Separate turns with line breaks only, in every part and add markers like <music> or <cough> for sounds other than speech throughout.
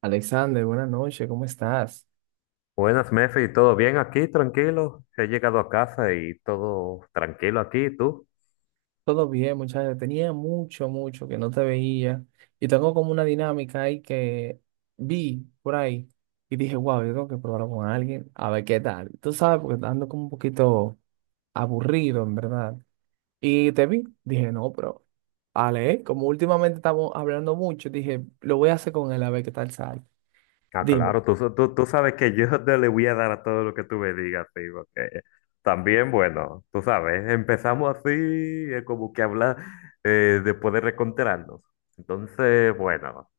Alexander, buenas noches, ¿cómo estás?
Buenas, Mefi, ¿todo bien aquí? Tranquilo. He llegado a casa y todo tranquilo aquí, ¿tú?
Todo bien, muchachos. Tenía mucho, mucho que no te veía. Y tengo como una dinámica ahí que vi por ahí y dije, wow, yo tengo que probarlo con alguien, a ver qué tal. Tú sabes, porque ando como un poquito aburrido, en verdad. Y te vi, dije, no, pero, Ale, como últimamente estamos hablando mucho, dije, lo voy a hacer con él, a ver qué tal sale.
Ah,
Dime.
claro, tú sabes que yo <laughs> te le voy a dar a todo lo que tú me digas, sí, porque también, bueno, tú sabes, empezamos así, como que hablar después de reencontrarnos. Entonces, bueno,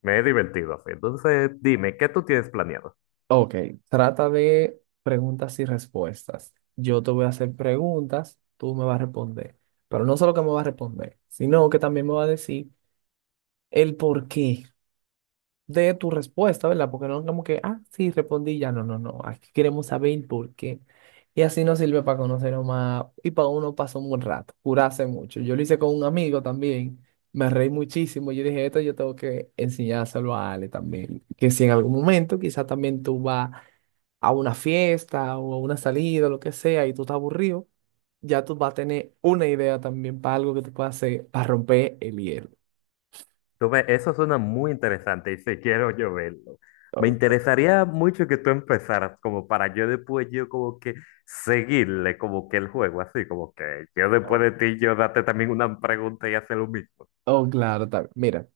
me he divertido así. Entonces, dime, ¿qué tú tienes planeado?
Ok, trata de preguntas y respuestas. Yo te voy a hacer preguntas, tú me vas a responder. Pero no solo que me vas a responder, sino que también me vas a decir el porqué de tu respuesta, ¿verdad? Porque no es como que, ah, sí, respondí ya. No, no, no. Aquí queremos saber el porqué. Y así nos sirve para conocernos más y para uno pasó un buen rato, curarse mucho. Yo lo hice con un amigo también, me reí muchísimo. Yo dije, esto yo tengo que enseñárselo a Ale también. Que si en algún momento quizás también tú vas a una fiesta o a una salida, lo que sea, y tú estás aburrido, ya tú vas a tener una idea también para algo que tú puedas hacer para romper el hielo.
Eso suena muy interesante y sí quiero yo verlo. Me
Oh,
interesaría mucho que tú empezaras como para yo después yo como que seguirle como que el juego, así como que yo
oh,
después de ti yo darte también una pregunta y hacer lo mismo.
oh, claro, también. Mira,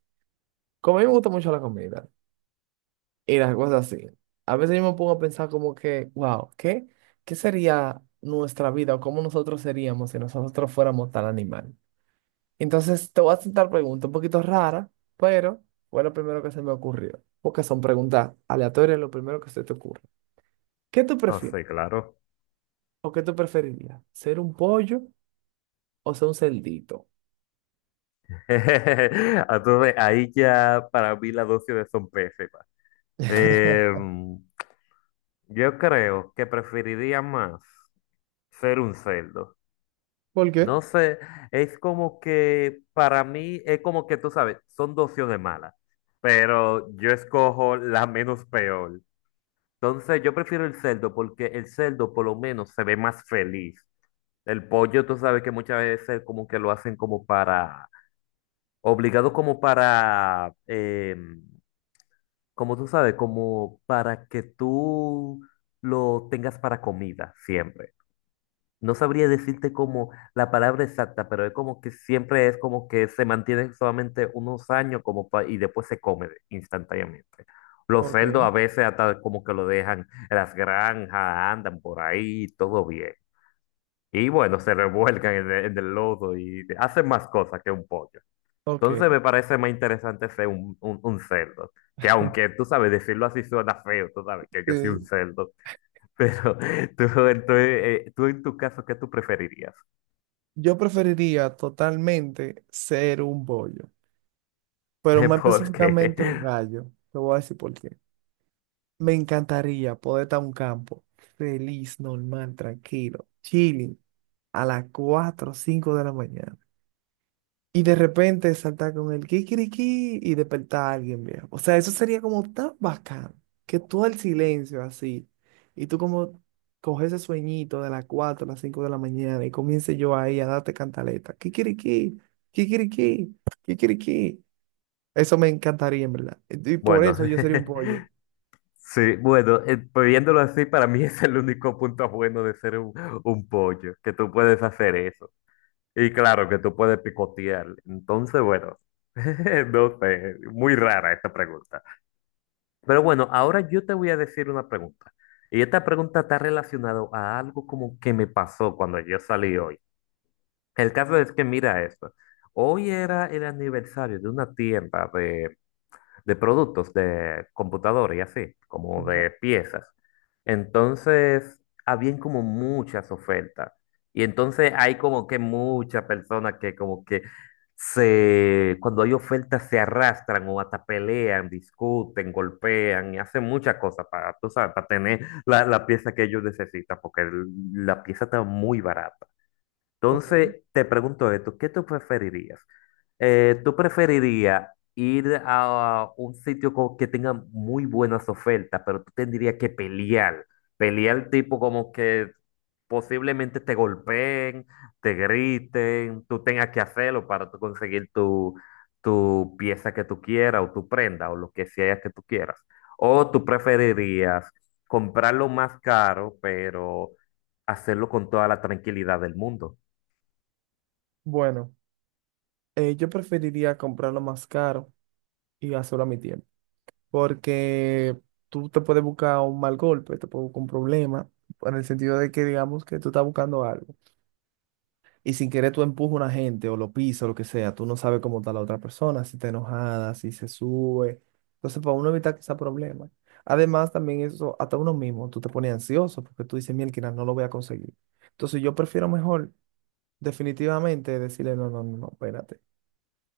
como a mí me gusta mucho la comida y las cosas así, a veces yo me pongo a pensar como que, wow, ¿qué sería nuestra vida o cómo nosotros seríamos si nosotros fuéramos tal animal? Entonces te voy a hacer preguntas un poquito raras, pero fue lo primero que se me ocurrió, porque son preguntas aleatorias, lo primero que se te ocurre. ¿Qué tú
Ah,
prefieres?
sí, claro.
¿O qué tú preferirías? ¿Ser un pollo o ser un cerdito?
<laughs> Entonces ahí ya para mí las dosis son pésimas.
<laughs>
Em, yo creo que preferiría más ser un cerdo.
¿Por qué?
No sé, es como que para mí es como que tú sabes, son dos opciones malas, pero yo escojo la menos peor. Entonces yo prefiero el cerdo porque el cerdo por lo menos se ve más feliz. El pollo tú sabes que muchas veces como que lo hacen como para, obligado como para, como tú sabes, como para que tú lo tengas para comida siempre. No sabría decirte como la palabra exacta, pero es como que siempre es como que se mantienen solamente unos años como y después se come instantáneamente. Los cerdos a
Ok,
veces hasta como que lo dejan en las granjas, andan por ahí, todo bien. Y bueno, se revuelcan en el lodo y hacen más cosas que un pollo.
ok.
Entonces me parece más interesante ser un cerdo. Que aunque tú sabes, decirlo así suena feo, tú sabes que yo soy
Eh,
un cerdo, pero <laughs> tú, tú, tú en tu caso, ¿qué tú preferirías?
yo preferiría totalmente ser un pollo, pero
<laughs>
más
Porque,
específicamente un gallo. Te voy a decir por qué. Me encantaría poder estar en un campo feliz, normal, tranquilo, chilling, a las 4 o 5 de la mañana. Y de repente saltar con el kikiriki y despertar a alguien, viejo. O sea, eso sería como tan bacán que todo el silencio así. Y tú como coges ese sueñito de las 4 a las 5 de la mañana y comience yo ahí a darte cantaleta. Kikiriki, kikiriki, kikiriki. Eso me encantaría, en verdad. Y por
bueno,
eso yo sería un pollo.
<laughs> sí, bueno, pues viéndolo así, para mí <laughs> es el único punto bueno de ser un pollo, que tú puedes hacer eso. Y claro, que tú puedes picotear. Entonces, bueno, <laughs> no sé, muy rara esta pregunta. Pero bueno, ahora yo te voy a decir una pregunta. Y esta pregunta está relacionada a algo como que me pasó cuando yo salí hoy. El caso es que, mira esto, hoy era el aniversario de una tienda de productos de computador y así, como
Ajá,
de piezas. Entonces, habían como muchas ofertas. Y entonces hay como que muchas personas que como que se, cuando hay ofertas se arrastran o hasta pelean, discuten, golpean y hacen muchas cosas para, tú sabes, para tener la pieza que ellos necesitan, porque la pieza está muy barata.
ok.
Entonces, te pregunto esto, ¿qué tú preferirías? ¿Tú preferirías ir a un sitio que tenga muy buenas ofertas, pero tú tendrías que pelear? Pelear tipo como que posiblemente te golpeen, te griten, tú tengas que hacerlo para tú conseguir tu pieza que tú quieras o tu prenda o lo que sea que tú quieras. ¿O tú preferirías comprarlo más caro, pero hacerlo con toda la tranquilidad del mundo?
Bueno, yo preferiría comprarlo más caro y hacerlo a mi tiempo. Porque tú te puedes buscar un mal golpe, te puedes buscar un problema, en el sentido de que digamos que tú estás buscando algo y sin querer tú empujas a una gente o lo pisas o lo que sea, tú no sabes cómo está la otra persona, si está enojada, si se sube. Entonces, para uno evitar que sea problema. Además, también eso, hasta uno mismo, tú te pones ansioso porque tú dices, mira, no lo voy a conseguir. Entonces, yo prefiero mejor definitivamente decirle, no, no, no, no, espérate,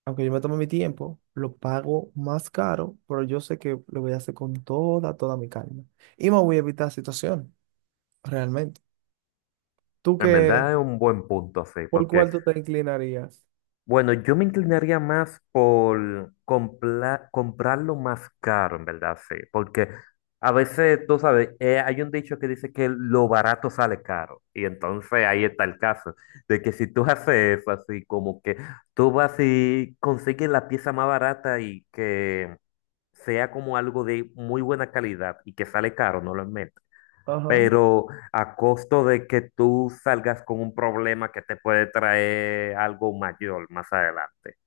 aunque yo me tome mi tiempo, lo pago más caro, pero yo sé que lo voy a hacer con toda, toda mi calma. Y me voy a evitar situación, realmente. ¿Tú
En
qué,
verdad es un buen punto, sí,
por
porque,
cuál tú te inclinarías?
bueno, yo me inclinaría más por comprarlo más caro, en verdad, sí, porque a veces, tú sabes, hay un dicho que dice que lo barato sale caro, y entonces ahí está el caso, de que si tú <laughs> haces eso, así como que tú vas y consigues la pieza más barata y que sea como algo de muy buena calidad y que sale caro, no lo es menos,
Ajá.
pero a costo de que tú salgas con un problema que te puede traer algo mayor más adelante.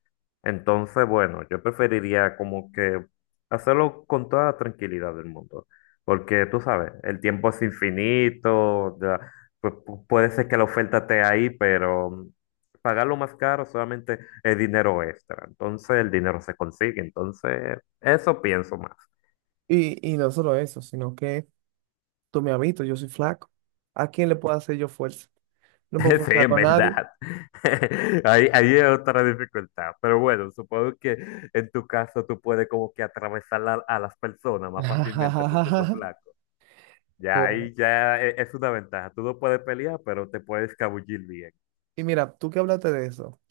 Entonces, bueno, yo preferiría como que hacerlo con toda la tranquilidad del mundo, porque tú sabes, el tiempo es infinito, ya, puede ser que la oferta esté ahí, pero pagarlo más caro solamente es dinero extra. Entonces, el dinero se consigue, entonces, eso pienso más.
Y no solo eso, sino que tú me has visto, yo soy flaco. ¿A quién le puedo hacer yo fuerza? No puedo
<laughs> Sí,
forzar
en
con nadie.
verdad. <laughs> Ahí es otra dificultad. Pero bueno, supongo que en tu caso tú puedes como que atravesar a las personas más fácilmente tú siendo
<laughs>
flaco. Ya
Bueno,
ahí ya es una ventaja. Tú no puedes pelear, pero te puedes escabullir bien.
y mira, tú que hablaste de eso,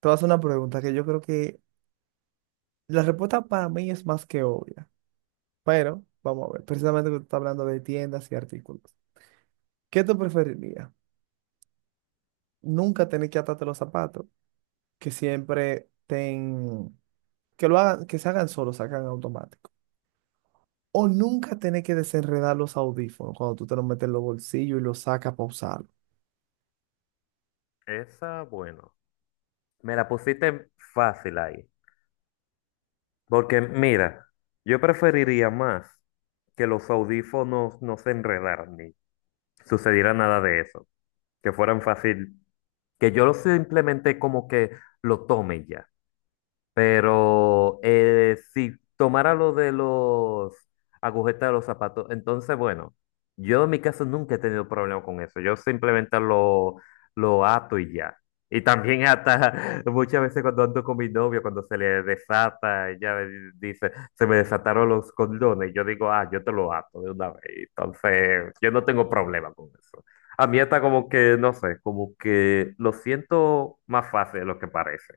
te vas a hacer una pregunta que yo creo que la respuesta para mí es más que obvia. Pero, vamos a ver, precisamente que tú estás hablando de tiendas y artículos. ¿Qué tú preferirías? Nunca tener que atarte los zapatos, que siempre ten, que lo hagan, que se hagan solos, se hagan automático. O nunca tener que desenredar los audífonos cuando tú te los metes en los bolsillos y los sacas para usarlo.
Esa, bueno. Me la pusiste fácil ahí. Porque mira, yo preferiría más que los audífonos no se enredaran ni sucediera nada de eso. Que fueran fácil. Que yo lo simplemente como que lo tome y ya. Pero si tomara lo de los agujetas de los zapatos, entonces, bueno, yo en mi caso nunca he tenido problema con eso. Yo simplemente lo ato y ya. Y también hasta <laughs> muchas veces cuando ando con mi novio, cuando se le desata, ella dice, se me desataron los condones. Y yo digo, ah, yo te lo ato de una vez. Entonces, yo no tengo problema con eso. A mí está como que, no sé, como que lo siento más fácil de lo que parece.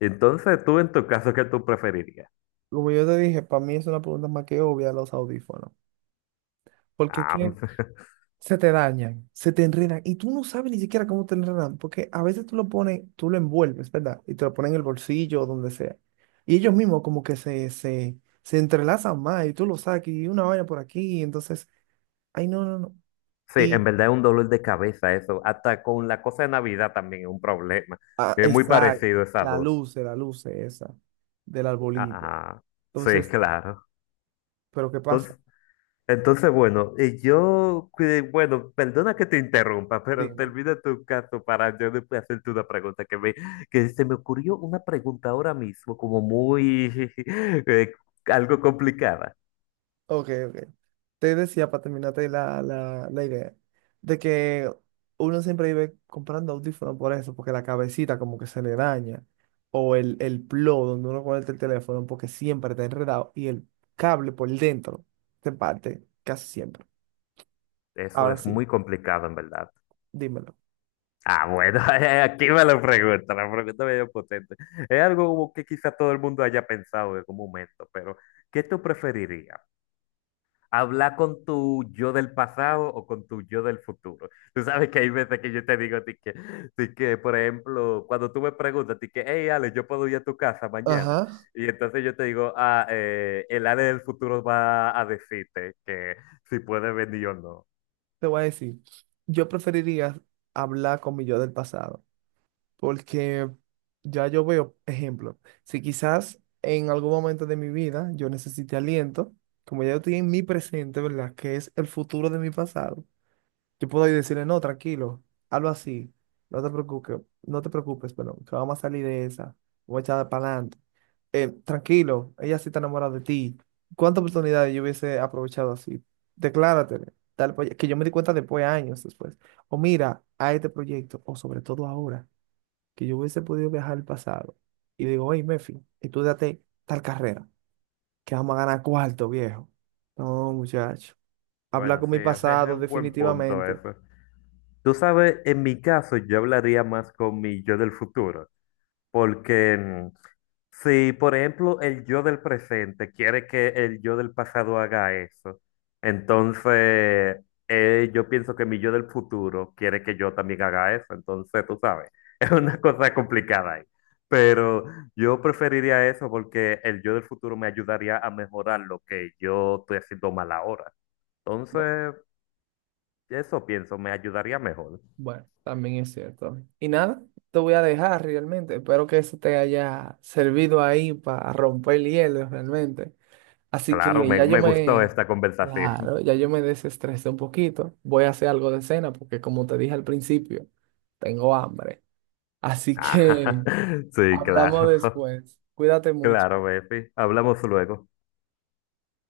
Entonces, tú en tu caso, ¿qué tú preferirías?
Como yo te dije, para mí es una pregunta más que obvia los audífonos. Porque
Ah,
¿qué,
<laughs>
se te dañan, se te enredan y tú no sabes ni siquiera cómo te enredan, porque a veces tú lo pones, tú lo envuelves, ¿verdad? Y te lo pones en el bolsillo o donde sea. Y ellos mismos como que se entrelazan más y tú lo sacas y una vaina por aquí, y entonces, ay, no, no, no.
sí,
Y,
en verdad es un dolor de cabeza eso. Hasta con la cosa de Navidad también es un problema.
ah,
Es muy parecido
exacto,
esas
la
dos.
luz, la luz esa del arbolito.
Ah, sí,
Entonces,
claro.
¿pero qué pasa?
Entonces, entonces bueno, y yo, bueno, perdona que te interrumpa, pero
Dime.
termina tu caso para yo después hacerte una pregunta que me, que se me ocurrió una pregunta ahora mismo como muy, <laughs> eh, algo complicada.
Ok, ok. Te decía para terminarte la idea de que uno siempre vive comprando audífonos por eso, porque la cabecita como que se le daña, o el plo donde uno conecta el teléfono porque siempre está enredado y el cable por dentro se parte casi siempre.
Eso
Ahora
es
sí,
muy complicado, en verdad.
dímelo.
Ah, bueno, <laughs> aquí me lo pregunta, la pregunta medio potente. Es algo como que quizá todo el mundo haya pensado en algún momento, pero ¿qué tú preferirías? ¿Hablar con tu yo del pasado o con tu yo del futuro? Tú sabes que hay veces que yo te digo a por ejemplo, cuando tú me preguntas, hey, Ale, yo puedo ir a tu casa mañana.
Ajá.
Y entonces yo te digo, ah, el Ale del futuro va a decirte que si puede venir o no.
Te voy a decir, yo preferiría hablar con mi yo del pasado. Porque ya yo veo, ejemplo, si quizás en algún momento de mi vida yo necesite aliento, como ya yo estoy en mi presente, ¿verdad? Que es el futuro de mi pasado, yo puedo ir decirle, no, tranquilo, hazlo así, no te preocupes, no te preocupes, perdón, que vamos a salir de esa, voy a echar para adelante. Tranquilo, ella sí está enamorada de ti. ¿Cuántas oportunidades yo hubiese aprovechado así? Decláratele, tal, que yo me di cuenta después, años después. O mira, a este proyecto, o sobre todo ahora que yo hubiese podido viajar al pasado y digo, hey, Mefi, date tal carrera, que vamos a ganar cuarto, viejo. No, muchacho. Habla
Bueno,
con
sí,
mi
<laughs> es
pasado,
un buen punto
definitivamente.
eso. Tú sabes, en mi caso yo hablaría más con mi yo del futuro, porque si, por ejemplo, el yo del presente quiere que el yo del pasado haga eso, entonces yo pienso que mi yo del futuro quiere que yo también haga eso, entonces tú sabes, <laughs> es una cosa complicada ahí, pero yo preferiría eso porque el yo del futuro me ayudaría a mejorar lo que yo estoy haciendo mal ahora,
Bu-
entonces eso pienso, me ayudaría mejor.
Bueno, también es cierto. Y nada, te voy a dejar realmente. Espero que eso te haya servido ahí para romper el hielo realmente. Así
Claro,
que ya yo
me gustó
me,
esta conversación. <laughs>
claro, ya yo me desestresé un poquito. Voy a hacer algo de cena porque como te dije al principio, tengo hambre. Así
Ah,
que
sí,
hablamos
claro, <laughs>
después. Cuídate
claro,
mucho.
Bepi. Hablamos luego.